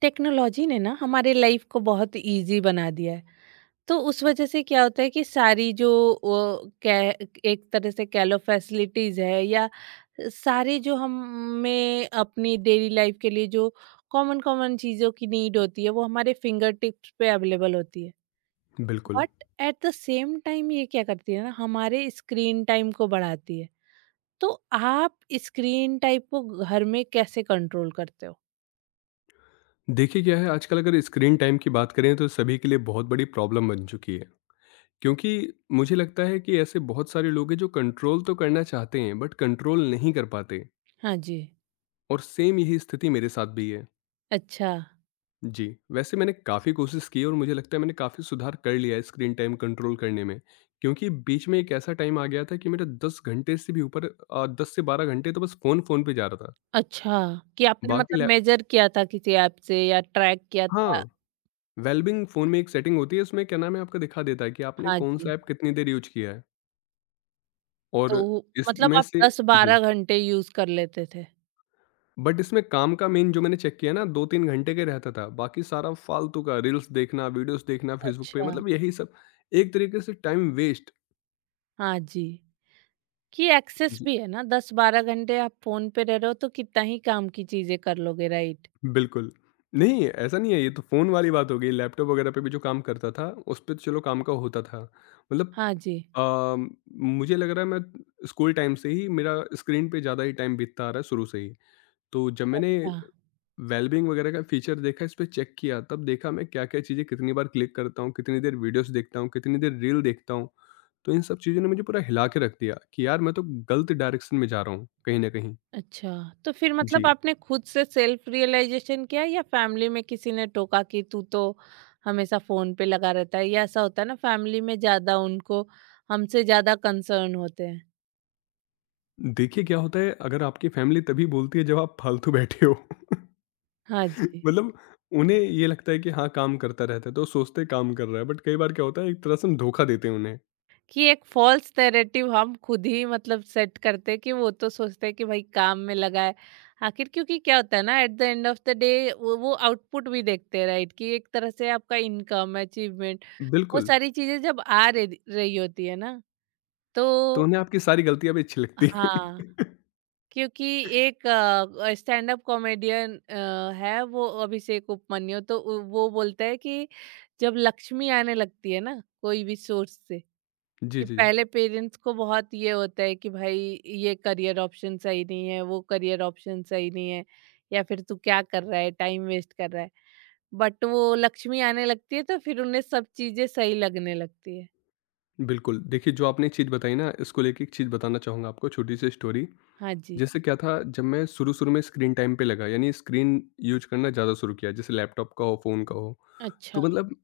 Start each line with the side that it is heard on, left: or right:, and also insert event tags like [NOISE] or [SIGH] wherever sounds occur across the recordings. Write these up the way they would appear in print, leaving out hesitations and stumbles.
right: Technology ने ना हमारे लाइफ को बहुत इजी बना दिया है। तो उस वजह से क्या होता है कि सारी जो वो कह एक तरह से कह लो फैसिलिटीज है, या सारी जो हमें अपनी डेली लाइफ के लिए जो कॉमन कॉमन चीज़ों की नीड होती है वो हमारे फिंगर टिप्स पे अवेलेबल होती है।
left: बिल्कुल।
right: But at the same time ये क्या करती है ना, हमारे स्क्रीन टाइम को बढ़ाती है। तो आप स्क्रीन टाइम को घर में कैसे कंट्रोल करते हो?
left: देखिए क्या है आजकल अगर स्क्रीन टाइम की बात करें तो सभी के लिए बहुत बड़ी प्रॉब्लम बन चुकी है। क्योंकि मुझे लगता है कि ऐसे बहुत सारे लोग हैं जो कंट्रोल तो करना चाहते हैं बट कंट्रोल नहीं कर पाते
right: हाँ जी।
left: और सेम यही स्थिति मेरे साथ भी है।
right: अच्छा।
left: जी, वैसे मैंने काफ़ी कोशिश की और मुझे लगता है मैंने काफ़ी सुधार कर लिया है स्क्रीन टाइम कंट्रोल करने में। क्योंकि बीच में एक ऐसा टाइम आ गया था कि मेरा 10 घंटे से भी ऊपर 10 से 12 घंटे तो बस फ़ोन पे जा रहा था।
right: अच्छा, कि आपने
left: बाकी
right: मतलब
left: लैप
right: मेज़र किया था किसी ऐप से या ट्रैक किया था?
left: हाँ। वेलबींग फ़ोन में एक सेटिंग होती है, इसमें क्या नाम है आपका दिखा देता है कि आपने
right: हाँ जी,
left: कौन-सा ऐप कितनी देर यूज़ किया है और
right: मतलब
left: इसमें
right: आप
left: से जी,
right: 10-12 घंटे यूज़ कर लेते थे?
left: बट इसमें काम का मेन जो मैंने चेक किया ना 2-3 घंटे का ही रहता था, बाकी सारा फ़ालतू का रील्स देखना, वीडियोज़ देखना फेसबुक पे
right: अच्छा।
left: मतलब यही सब एक तरीके से टाइम वेस्ट।
right: हाँ जी, कि एक्सेस
left: जी,
right: भी है ना, 10-12 घंटे आप फ़ोन पे रह रहे हो तो कितना ही काम की चीज़ें कर लोगे, राइट?
left: बिल्कुल। नहीं, ऐसा नहीं है, ये तो फ़ोन वाली बात हो गई, लैपटॉप वगैरह पे भी जो काम करता था, उस पे तो चलो काम का होता था। मतलब
right: हाँ जी।
left: अ, मुझे लग रहा है मैं स्कूल टाइम से ही मेरा स्क्रीन पे ज़्यादा ही टाइम बीतता आ रहा है शुरू से ही। तो जब मैंने
right: अच्छा।
left: वेलबींग वगैरह का फीचर देखा, इस पे चेक किया, तब देखा मैं क्या-क्या चीज़ें कितनी बार क्लिक करता हूँ, कितनी देर वीडियोज़ देखता हूँ, कितनी देर रील देखता हूँ। तो इन सब चीज़ों ने मुझे पूरा हिला के रख दिया कि यार मैं तो गलत डायरेक्शन में जा रहा हूँ कहीं न कहीं।
right: अच्छा, तो फिर मतलब
left: जी।
right: आपने खुद से सेल्फ रियलाइज़ेशन किया या फैमिली में किसी ने टोका कि तू तो हमेशा फ़ोन पे लगा रहता है? या ऐसा होता है ना, फैमिली में ज़्यादा उनको हमसे ज़्यादा कंसर्न होते हैं।
left: देखिए क्या होता है, अगर आपकी फैमिली तभी बोलती है जब आप फालतू बैठे हो। [LAUGHS]
right: हाँ जी,
left: मतलब उन्हें ये लगता है कि हाँ, काम करता रहता है, तो सोचते हैं काम कर रहा है, बट कई बार क्या होता है एक तरह से हम धोखा देते हैं उन्हें।
right: कि एक फ़ॉल्स नैरेटिव हम खुद ही मतलब सेट करते हैं कि वो तो सोचते हैं कि भाई काम में लगा है। आखिर क्योंकि क्या होता है ना, at the end of the day वो आउटपुट भी देखते हैं, राइट? कि एक तरह से आपका इनकम, अचीवमेंट, वो
left: बिल्कुल,
right: सारी चीज़ें जब आ रही रही होती है ना,
left: तो
right: तो
left: उन्हें आपकी सारी गलतियाँ भी अच्छी लगती हैं।
right: हाँ, क्योंकि एक स्टैंड अप कॉमेडियन है वो, अभिषेक उपमन्यु, तो वो बोलता है कि जब लक्ष्मी आने लगती है ना, कोई भी सोर्स से,
left: [LAUGHS] जी,
right: कि
left: जी।
right: पहले पेरेंट्स को बहुत ये होता है कि भाई ये करियर ऑप्शन सही नहीं है, वो करियर ऑप्शन सही नहीं है, या फिर तू क्या कर रहा है, टाइम वेस्ट कर रहा है। बट वो लक्ष्मी आने लगती है तो फिर उन्हें सब चीजें सही लगने लगती है।
left: बिल्कुल, देखिए जो आपने चीज़ बताई ना इसको लेके एक चीज़ बताना चाहूँगा आपको छोटी सी स्टोरी।
right: हाँ जी।
left: जैसे क्या था जब मैं शुरू-शुरू में स्क्रीन टाइम पे लगा यानी स्क्रीन यूज़ करना ज़्यादा शुरू किया जैसे लैपटॉप का हो, फ़ोन का हो।
right: अच्छा।
left: तो मतलब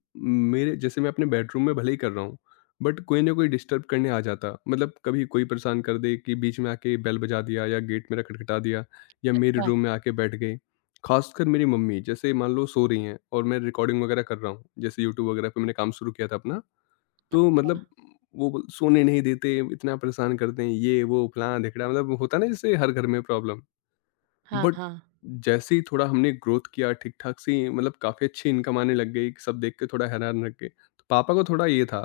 left: मेरे जैसे मैं अपने बेडरूम में भले ही कर रहा हूँ, बट कोई ना कोई डिस्टर्ब करने आ जाता। मतलब कभी कोई परेशान कर दे कि बीच में आके बेल बजा दिया या गेट मेरा खटखटा दिया या मेरे
right: अच्छा।
left: रूम में आके बैठ गए। ख़ासकर मेरी मम्मी जैसे मान लो सो रही हैं और मैं रिकॉर्डिंग वगैरह कर रहा हूँ, जैसे यूट्यूब वगैरह पे मैंने काम शुरू किया था अपना। तो मतलब वो ब सोने नहीं देते, इतना परेशान करते हैं, ये, वो, फलाना-ढिकड़ा मतलब होता है ना जैसे हर घर में प्रॉब्लम।
right: हाँ,
left: बट
right: हाँ।
left: जैसे ही थोड़ा हमने ग्रोथ किया, ठीक-ठाक सी मतलब काफ़ी अच्छी इनकम आने लग गई, सब देख के थोड़ा हैरान रह गए। तो पापा को थोड़ा ये था,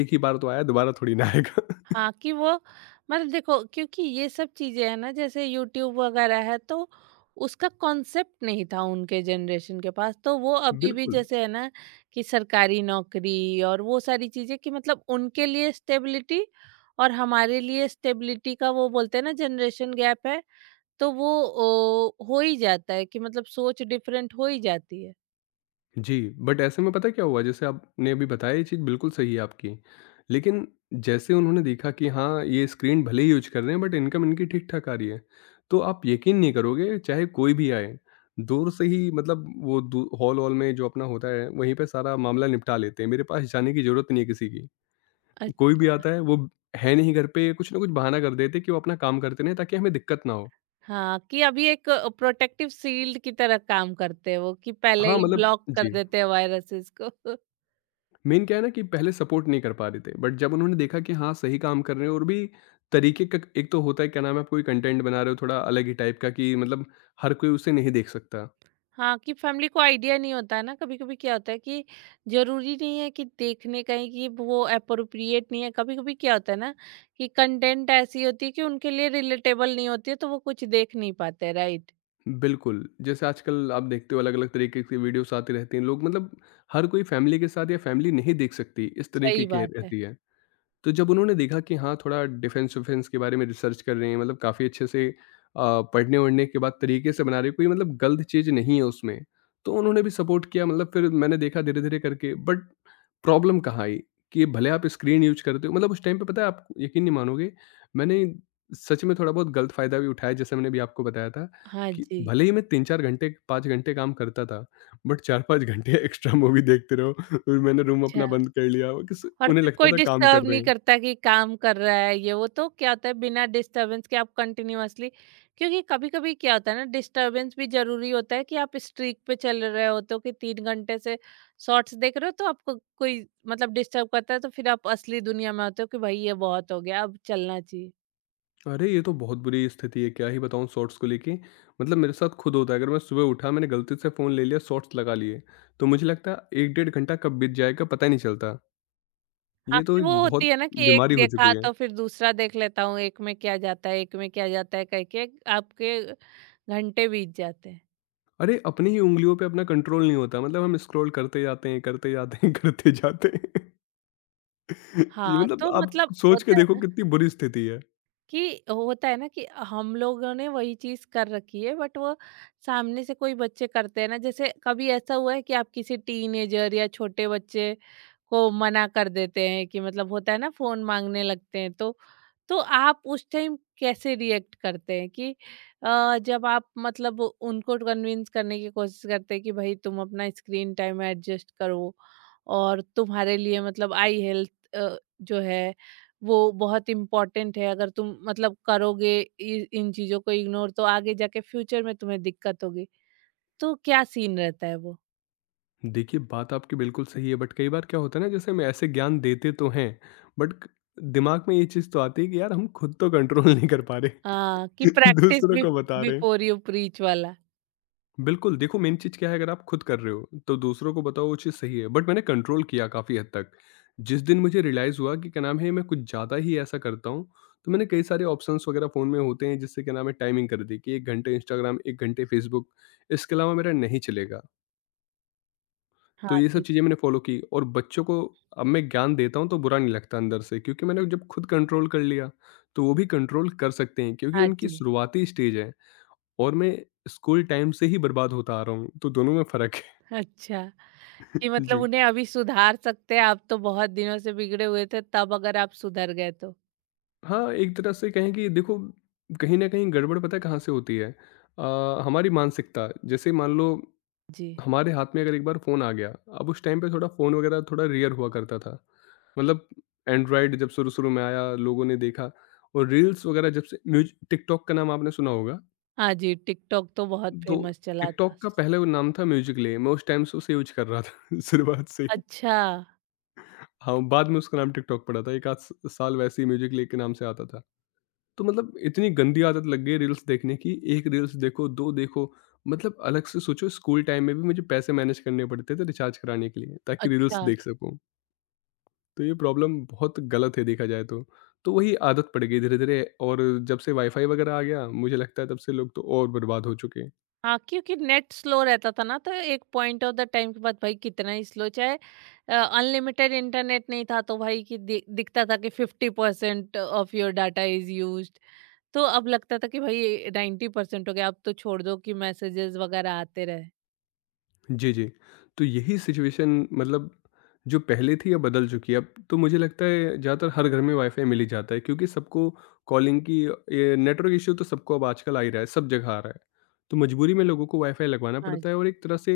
left: एक ही बार तो आया, दोबारा थोड़ी ना आएगा। [LAUGHS]
right: हाँ, कि वो मतलब देखो, क्योंकि ये सब चीजें है ना, जैसे यूट्यूब वगैरह है तो उसका कॉन्सेप्ट नहीं था उनके जनरेशन के पास, तो वो अभी भी
left: बिल्कुल।
right: जैसे है ना कि सरकारी नौकरी और वो सारी चीजें, कि मतलब उनके लिए स्टेबिलिटी और हमारे लिए स्टेबिलिटी का, वो बोलते हैं ना जनरेशन गैप है। तो वो हो ही जाता है कि मतलब सोच डिफरेंट हो ही जाती है।
left: जी, बट ऐसे में पता है क्या हुआ? जैसे आपने अभी बताया ये चीज़ बिल्कुल सही है आपकी। लेकिन जैसे उन्होंने देखा कि हाँ, ये स्क्रीन भले ही यूज़ कर रहे हैं बट इनकम इनकी ठीक-ठाक आ रही है। तो आप यकीन नहीं करोगे चाहे कोई भी आए, दूर से ही मतलब वो दू हॉल-वॉल में जो अपना होता है वहीं पे सारा मामला निपटा लेते हैं। मेरे पास जाने की ज़रूरत नहीं है किसी की। कोई भी आता है वो है नहीं घर पे कुछ न कुछ बहाना कर देते हैं कि वो अपना काम करते रहें ताकि हमें दिक्कत ना हो।
right: हाँ, कि अभी एक प्रोटेक्टिव शील्ड की तरह काम करते हैं वो, कि पहले
left: हाँ,
right: ही
left: मतलब
right: ब्लॉक कर
left: जी।
right: देते हैं वायरसेस को। [LAUGHS]
left: मेन क्या है ना कि पहले सपोर्ट नहीं कर पा रहे थे बट जब उन्होंने देखा कि हाँ सही काम कर रहे हैं और भी तरीके का एक तो होता है क्या नाम है आप कोई कंटेंट बना रहे हो थोड़ा अलग ही टाइप का कि मतलब हर कोई उसे नहीं देख सकता
right: हाँ, कि फैमिली को आइडिया नहीं होता है ना, कभी-कभी क्या होता है कि ज़रूरी नहीं है कि देखने का ही, कि वो एप्रोप्रिएट नहीं है। कभी-कभी क्या होता है ना कि कंटेंट ऐसी होती है कि उनके लिए रिलेटेबल नहीं होती है, तो वो कुछ देख नहीं पाते, राइट?
left: बिल्कुल जैसे आजकल आप देखते हो अलग अलग तरीके की वीडियोस आती रहती हैं लोग मतलब हर कोई फैमिली के साथ या फैमिली नहीं देख सकती इस तरीके
right: सही
left: की
right: बात है।
left: रहती है तो जब उन्होंने देखा कि हाँ, थोड़ा डिफेंस विफेंस के बारे में रिसर्च कर रहे हैं मतलब काफ़ी अच्छे से पढ़ने-वढ़ने के बाद तरीके से बना रहे हैं, कोई मतलब गलत चीज़ नहीं है उसमें, तो उन्होंने भी सपोर्ट किया मतलब फिर मैंने देखा धीरे-धीरे करके बट प्रॉब्लम कहाँ आई कि भले आप स्क्रीन यूज़ करते हो मतलब उस टाइम पे पता है आप यकीन नहीं मानोगे, मैंने सच में थोड़ा बहुत गलत फ़ायदा भी उठाया जैसे मैंने अभी आपको बताया था
right: हाँ
left: कि
right: जी।
left: भले ही मैं 3-4 घंटे, 5 घंटे काम करता था, बट 4-5 घंटे [LAUGHS] एक्स्ट्रा मूवी देखते रहो फिर मैंने रूम
right: अच्छा।
left: अपना बंद कर लिया किस
right: और
left: उन्हें
right: फिर
left: लगता
right: कोई
left: था काम कर
right: डिस्टर्ब
left: रहे
right: नहीं
left: हैं।
right: करता कि काम कर रहा है, ये वो। तो क्या होता है, बिना डिस्टरबेंस के आप कंटिन्यूअसली, क्योंकि कभी कभी क्या होता है ना, डिस्टरबेंस भी जरूरी होता है कि आप स्ट्रीक पे चल रहे होते हो, तो कि 3 घंटे से शॉर्ट्स देख रहे हो, तो आपको कोई मतलब डिस्टर्ब करता है तो फिर आप असली दुनिया में होते हो कि भाई ये बहुत हो गया, अब चलना चाहिए।
left: अरे! ये तो बहुत बुरी स्थिति है, क्या ही बताऊँ शॉर्ट्स को लेके। मतलब मेरे साथ खुद होता है, अगर मैं सुबह उठा, मैंने गलती से फ़ोन ले लिया, शॉर्ट्स लगा लिए, तो मुझे लगता है 1 डेढ़ घंटा कब बीत जाएगा पता ही नहीं चलता। ये तो
right: आपकी वो
left: एक बहुत
right: होती है ना, कि एक
left: बीमारी हो
right: देखा
left: चुकी है।
right: तो फिर दूसरा देख लेता हूँ, एक में क्या जाता है, एक में क्या जाता है कह के आपके घंटे बीत जाते हैं।
left: अरे! अपनी ही उँगलियों पे अपना कंट्रोल नहीं होता, मतलब हम स्क्रॉल करते जाते हैं, [LAUGHS] करते जाते हैं।
right: हाँ।
left: ये मतलब
right: तो
left: आप
right: मतलब
left: सोच के
right: होता है
left: देखो
right: ना
left: कितनी बुरी स्थिति है।
right: कि हम लोगों ने वही चीज कर रखी है, बट वो सामने से कोई बच्चे करते हैं ना, जैसे कभी ऐसा हुआ है कि आप किसी टीनेजर या छोटे बच्चे को मना कर देते हैं कि मतलब होता है ना, फोन मांगने लगते हैं, तो आप उस टाइम कैसे रिएक्ट करते हैं, कि जब आप मतलब उनको कन्विंस करने की कोशिश करते हैं कि भाई तुम अपना स्क्रीन टाइम एडजस्ट करो और तुम्हारे लिए मतलब आई हेल्थ जो है वो बहुत इम्पोर्टेंट है, अगर तुम मतलब करोगे इन चीज़ों को इग्नोर, तो आगे जाके फ्यूचर में तुम्हें दिक्कत होगी। तो क्या सीन रहता है वो?
left: देखिए, बात आपकी बिल्कुल सही है, बट कई बार क्या होता है ना, जैसे हम ऐसे ज्ञान देते तो हैं, बट क दिमाग में ये चीज़ तो आती है कि यार हम खुद तो कंट्रोल नहीं कर पा रहे,
right: हाँ, कि
left: [LAUGHS]
right: प्रैक्टिस
left: दूसरों
right: बिफ
left: को बता रहे हैं।
right: बिफोर यू प्रीच वाला?
left: बिल्कुल, देखो मेन चीज़ क्या है अगर आप खुद कर रहे हो, तो दूसरों को बताओ वो चीज़ सही है, बट मैंने कंट्रोल किया काफ़ी हद तक। जिस दिन मुझे रियलाइज़ हुआ कि क्या नाम है, मैं कुछ ज़्यादा ही ऐसा करता हूँ, तो मैंने कई सारे ऑप्शंस वगैरह फ़ोन में होते हैं जिससे क्या नाम है, टाइमिंग कर दी कि 1 घंटे इंस्टाग्राम, 1 घंटे फेसबुक, इसके अलावा मेरा नहीं चलेगा। तो
right: हाँ
left: ये सब
right: जी,
left: चीज़ें मैंने फ़ॉलो की और बच्चों को अब मैं ज्ञान देता हूँ तो बुरा नहीं लगता अंदर से क्योंकि मैंने जब खुद कंट्रोल कर लिया तो वो भी कंट्रोल कर सकते हैं क्योंकि
right: हाँ
left: उनकी
right: जी।
left: शुरुआती स्टेज है और मैं स्कूल टाइम से ही बर्बाद होता आ रहा हूँ तो दोनों में फ़र्क है
right: अच्छा, कि
left: [LAUGHS]
right: मतलब
left: जी
right: उन्हें अभी सुधार सकते हैं, आप तो बहुत दिनों से बिगड़े हुए थे, तब अगर आप सुधर गए तो।
left: हाँ एक तरह से कहें कि देखो कहीं ना कहीं गड़बड़ पता है कहाँ से होती है हमारी मानसिकता जैसे मान लो
right: जी।
left: हमारे हाथ में अगर एक बार फ़ोन आ गया, अब उस टाइम पे थोड़ा फ़ोन वगैरह थोड़ा रेयर हुआ करता था। मतलब एंड्रॉयड जब शुरू-शुरू में आया, लोगों ने देखा और रील्स वगैरह जब से म्यूज टिकटॉक का नाम आपने सुना होगा,
right: हाँ जी, टिकटॉक तो बहुत
left: तो
right: फेमस चला था।
left: टिकटॉक का पहले वो नाम था म्यूजिकली, मैं उस टाइम से उसे यूज़ कर रहा था [LAUGHS] शुरुआत से ही।
right: अच्छा।
left: हाँ, बाद में उसका नाम टिकटॉक पड़ा था, 1 आध स साल वैसे ही म्यूजिकली के नाम से आता था। तो मतलब इतनी गंदी आदत लग गई है रील्स देखने की, 1 रील्स देखो, 2 देखो, मतलब अलग से सोचो स्कूल टाइम में भी मुझे पैसे मैनेज करने पड़ते थे रिचार्ज कराने के लिए ताकि रील्स
right: अच्छा।
left: देख सकूँ। तो ये प्रॉब्लम बहुत गलत है देखा जाए तो। तो वही आदत पड़ गई धीरे-धीरे और जब से वाईफ़ाई वगैरह आ गया, मुझे लगता है तब से लोग तो और बर्बाद हो चुके हैं।
right: हाँ, क्योंकि नेट स्लो रहता था ना, तो एक पॉइंट ऑफ द टाइम के बाद, भाई कितना ही स्लो चाहे, अनलिमिटेड इंटरनेट नहीं था, तो भाई कि दिखता था कि 50% off your data is used. तो अब लगता था कि भाई 90% हो गया, अब तो छोड़ दो कि मैसेजेस वगैरह आते रहे।
left: जी, जी। तो यही सिचुएशन मतलब जो पहले थी अब बदल चुकी है। अब तो मुझे लगता है ज़्यादातर हर घर में वाईफ़ाई मिल ही जाता है क्योंकि सबको कॉलिंग की ये नेटवर्क इश्यू तो सबको अब आजकल आ ही रहा है, सब जगह आ रहा है। तो मजबूरी में लोगों को वाईफ़ाई लगवाना
right: हाँ।
left: पड़ता है और एक तरह से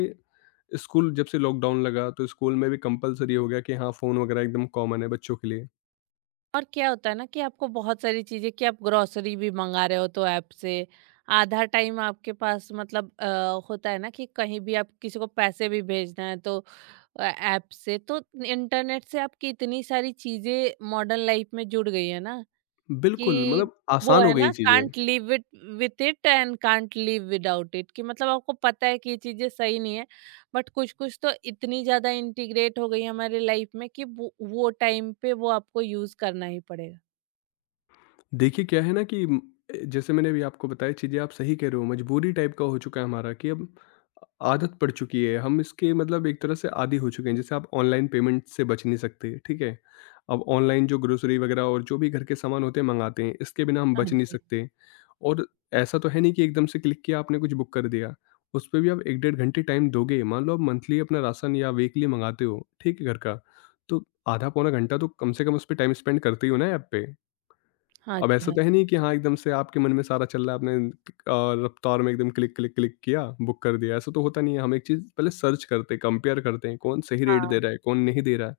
left: स्कूल जब से लॉकडाउन लगा तो स्कूल में भी कंपल्सरी हो गया कि हाँ, फ़ोन वगैरह एकदम कॉमन है बच्चों के लिए।
right: और क्या होता है ना, कि आपको बहुत सारी चीज़ें कि आप ग्रोसरी भी मंगा रहे हो तो ऐप से, आधा टाइम आपके पास मतलब होता है ना कि कहीं भी आप किसी को पैसे भी भेजना है तो ऐप से, तो इंटरनेट से आपकी इतनी सारी चीज़ें मॉडर्न लाइफ में जुड़ गई है ना,
left: बिल्कुल,
right: कि
left: मतलब
right: वो
left: आसान हो
right: है ना,
left: गई चीज़ें।
right: Can't live it with it and can't live without it, कि मतलब आपको पता है कि ये चीजें सही नहीं है, बट कुछ कुछ तो इतनी ज्यादा इंटीग्रेट हो गई है हमारे लाइफ में कि वो टाइम पे वो आपको यूज करना ही पड़ेगा।
left: देखिए, क्या है ना कि जैसे मैंने अभी आपको बताया चीज़ें आप सही कह रहे हो, मजबूरी टाइप का हो चुका है हमारा कि अब आदत पड़ चुकी है, हम इसके मतलब एक तरह से आदी हो चुके हैं। जैसे आप ऑनलाइन पेमेंट से बच नहीं सकते, ठीक है? अब ऑनलाइन जो ग्रोसरी वगैरह और जो भी घर के सामान होते हैं मँगाते हैं, इसके बिना हम
right: हाँ
left: बच नहीं
right: जी।
left: सकते। और ऐसा तो है नहीं कि एकदम से क्लिक किया, आपने कुछ बुक कर दिया। उस पे भी आप 1 डेढ़ घंटे टाइम दोगे, मान लो आप मंथली अपना राशन या वीकली मँगाते हो, ठीक है, घर का, तो आधा पौना घंटा तो कम से कम उस पे टाइम स्पेंड करते ही हो ना ऐप पे।
right: हाँ
left: अब
right: जी।
left: ऐसा
right: हाँ
left: तो है नहीं कि हाँ, एकदम से आपके मन में सारा चल रहा है, आपने रफ्तार में एकदम क्लिक, क्लिक, क्लिक किया, बुक कर दिया, ऐसा तो होता नहीं है। हम एक चीज़ पहले सर्च करते हैं, कंपेयर करते हैं, कौन सही रेट
right: हाँ।
left: दे रहा है, कौन नहीं दे रहा है।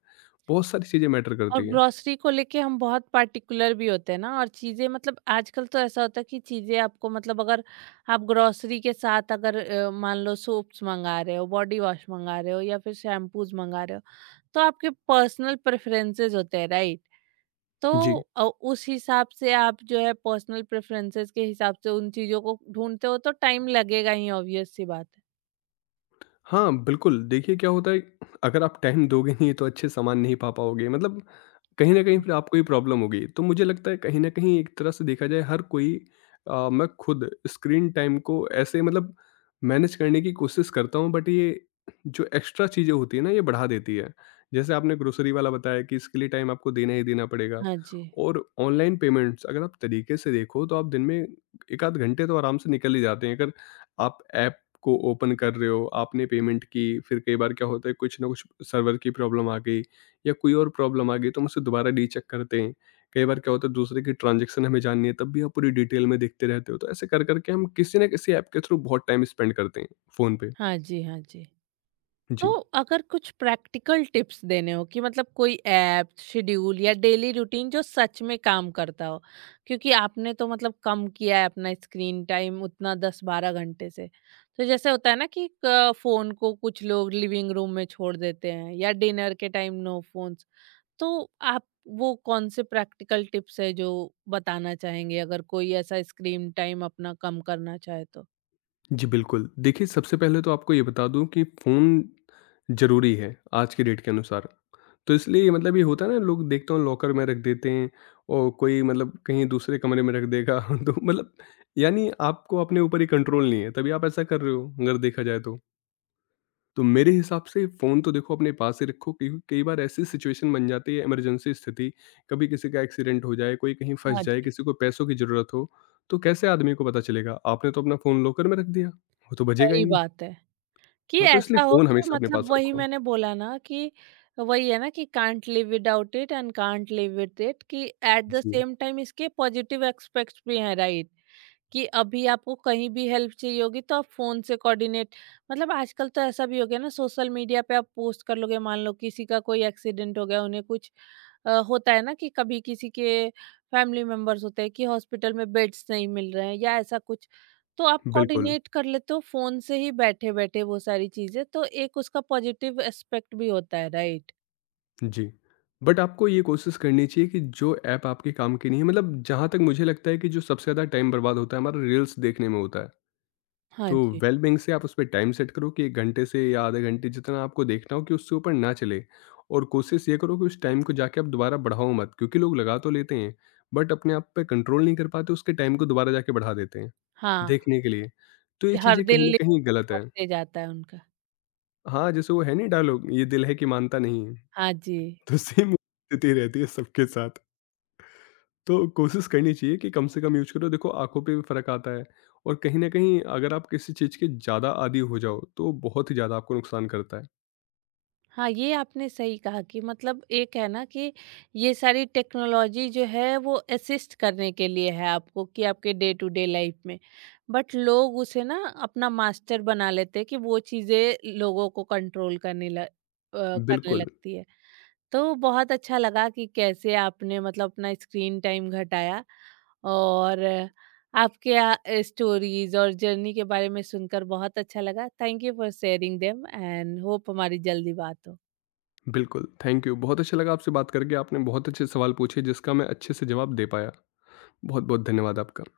left: बहुत सारी चीज़ें मैटर
right: और
left: करती हैं।
right: ग्रोसरी को लेके हम बहुत पार्टिकुलर भी होते हैं ना, और चीजें मतलब आजकल तो ऐसा होता है कि चीजें आपको मतलब अगर आप ग्रोसरी के साथ, अगर मान लो सोप्स मंगा रहे हो, बॉडी वॉश मंगा रहे हो, या फिर शैम्पूज मंगा रहे हो, तो आपके पर्सनल प्रेफरेंसेस होते हैं, राइट? तो
left: जी।
right: उस हिसाब से आप जो है पर्सनल प्रेफरेंसेस के हिसाब से उन चीज़ों को ढूंढते हो, तो टाइम लगेगा ही, ऑब्वियस सी बात है।
left: हाँ, बिल्कुल। देखिए क्या होता है अगर आप टाइम दोगे नहीं तो अच्छे सामान नहीं पा पाओगे मतलब कहीं न कहीं
right: जी।
left: फिर आपको ही प्रॉब्लम होगी। तो मुझे लगता है कहीं न कहीं एक तरह से देखा जाए हर कोई मैं खुद स्क्रीन टाइम को ऐसे मतलब मैनेज करने की कोशिश करता हूँ बट ये जो एक्स्ट्रा चीज़ें होती हैं ना ये बढ़ा देती है। जैसे आपने ग्रोसरी वाला बताया कि इसके लिए टाइम आपको देना ही देना पड़ेगा
right: हाँ जी।
left: और ऑनलाइन पेमेंट्स अगर आप तरीके से देखो तो आप दिन में 1 आध घंटे तो आराम से निकल ही जाते हैं। अगर आप ऐप को ओपन कर रहे हो, आपने पेमेंट की, फिर कई बार क्या होता है कुछ ना कुछ सर्वर की प्रॉब्लम आ गई या कोई और प्रॉब्लम आ गई तो हम उसे दोबारा रीचेक करते हैं। कई बार क्या होता है दूसरे की ट्रांज़ैक्शन हमें जाननी है तब भी आप पूरी डिटेल में देखते रहते हो। तो ऐसे कर-कर के हम किसी न किसी ऐप के थ्रू बहुत टाइम स्पेंड करते हैं फ़ोन पे।
right: हाँ जी, हाँ जी। तो
left: जी।
right: अगर कुछ प्रैक्टिकल टिप्स देने हो कि मतलब कोई ऐप शेड्यूल या डेली रूटीन जो सच में काम करता हो, क्योंकि आपने तो मतलब कम किया है अपना स्क्रीन टाइम उतना 10-12 घंटे से, तो जैसे होता है ना कि फोन को कुछ लोग लिविंग रूम में छोड़ देते हैं, या डिनर के टाइम नो फोन्स, तो आप वो कौन से प्रैक्टिकल टिप्स है जो बताना चाहेंगे अगर कोई ऐसा स्क्रीन टाइम अपना कम करना चाहे तो?
left: जी, बिल्कुल। देखिए, सबसे पहले तो आपको ये बता दूँ कि फ़ोन ज़रूरी है, आज की डेट के अनुसार। तो इसलिए मतलब ये होता है ना लोग देखता हूँ लॉकर में रख देते हैं और कोई मतलब कहीं दूसरे कमरे में रख देगा [LAUGHS] तो मतलब यानी आपको अपने ऊपर ही कंट्रोल नहीं है, तभी आप ऐसा कर रहे हो, अगर देखा जाए तो। तो मेरे हिसाब से फ़ोन तो देखो अपने पास ही रखो क्योंकि कई बार ऐसी सिचुएशन बन जाती है इमरजेंसी स्थिति, कभी किसी का एक्सीडेंट हो जाए, कोई कहीं
right: हाँ
left: फँस जाए,
right: जी।
left: किसी को पैसों की ज़रूरत हो, तो कैसे आदमी को पता चलेगा? आपने तो अपना फ़ोन लॉकर में रख दिया, वो तो बजेगा ही
right: सही
left: नहीं।
right: बात है, कि
left: हाँ, तो इसलिए
right: ऐसा हो
left: फ़ोन
right: कि
left: हमेशा अपने पास
right: मतलब वही
left: रखो।
right: मैंने बोला ना कि वही है ना, कि can't live without it and can't live with it, कि एट द
left: जी,
right: सेम टाइम इसके पॉजिटिव एस्पेक्ट्स भी हैं, राइट? कि अभी आपको कहीं भी हेल्प चाहिए होगी तो आप फोन से कोऑर्डिनेट, मतलब आजकल तो ऐसा भी हो गया ना, सोशल मीडिया पे आप पोस्ट कर लोगे, मान लो किसी का कोई एक्सीडेंट हो गया, उन्हें कुछ होता है ना कि कभी किसी के फैमिली मेंबर्स होते हैं कि हॉस्पिटल में बेड्स नहीं मिल रहे हैं या ऐसा कुछ, तो आप
left: बिल्कुल,
right: कोऑर्डिनेट कर लेते हो फोन से ही बैठे बैठे, वो सारी चीजें, तो एक उसका पॉजिटिव एस्पेक्ट भी होता है, राइट?
left: जी। बट आपको ये कोशिश करनी चाहिए कि जो ऐप आपके काम की नहीं है मतलब जहाँ तक मुझे लगता है कि जो सबसे ज़्यादा टाइम बर्बाद होता है हमारा रील्स देखने में होता है।
right: हाँ
left: तो
right: जी।
left: वेल बीइंग से आप उसपे टाइम सेट करो कि 1 घंटे से या आधे घंटे जितना आपको देखना हो कि उससे ऊपर ना चले और कोशिश ये करो कि उस टाइम को जाके आप दोबारा बढ़ाओ मत क्योंकि लोग लगा तो लेते हैं, बट अपने आप पे कंट्रोल नहीं कर पाते उसके टाइम को दोबारा जाके बढ़ा देते हैं,
right: हाँ,
left: देखने के लिए। तो ये
right: कि हर
left: चीज़ें
right: दिन
left: कहीं न कहीं
right: लिस्ट
left: गलत है।
right: बढ़ते जाता है उनका।
left: हाँ, जैसे वो है नहीं डायलॉग, ये दिल है कि मानता नहीं है,
right: हाँ जी।
left: तो सेम स्थिति रहती है सबके साथ। तो कोशिश करनी चाहिए कि कम से कम यूज़ करो, देखो आँखों पे भी फ़र्क आता है और कहीं न कहीं अगर आप किसी चीज़ के ज़्यादा आदी हो जाओ, तो बहुत ही ज़्यादा आपको नुकसान करता है।
right: हाँ, ये आपने सही कहा, कि मतलब एक है ना कि ये सारी टेक्नोलॉजी जो है वो असिस्ट करने के लिए है आपको, कि आपके डे टू डे लाइफ में। बट लोग उसे ना अपना मास्टर बना लेते हैं कि वो चीज़ें लोगों को कंट्रोल करने ल अ, करने
left: बिल्कुल,
right: लगती है। तो बहुत अच्छा लगा कि कैसे आपने मतलब अपना स्क्रीन टाइम घटाया, और आपके स्टोरीज़ और जर्नी के बारे में सुनकर बहुत अच्छा लगा। Thank you for sharing them and hope हमारी जल्दी बात हो।
left: बिल्कुल, थैंक यू। बहुत अच्छा लगा आपसे बात करके, आपने बहुत अच्छे सवाल पूछे जिसका मैं अच्छे से जवाब दे पाया। बहुत-बहुत धन्यवाद आपका।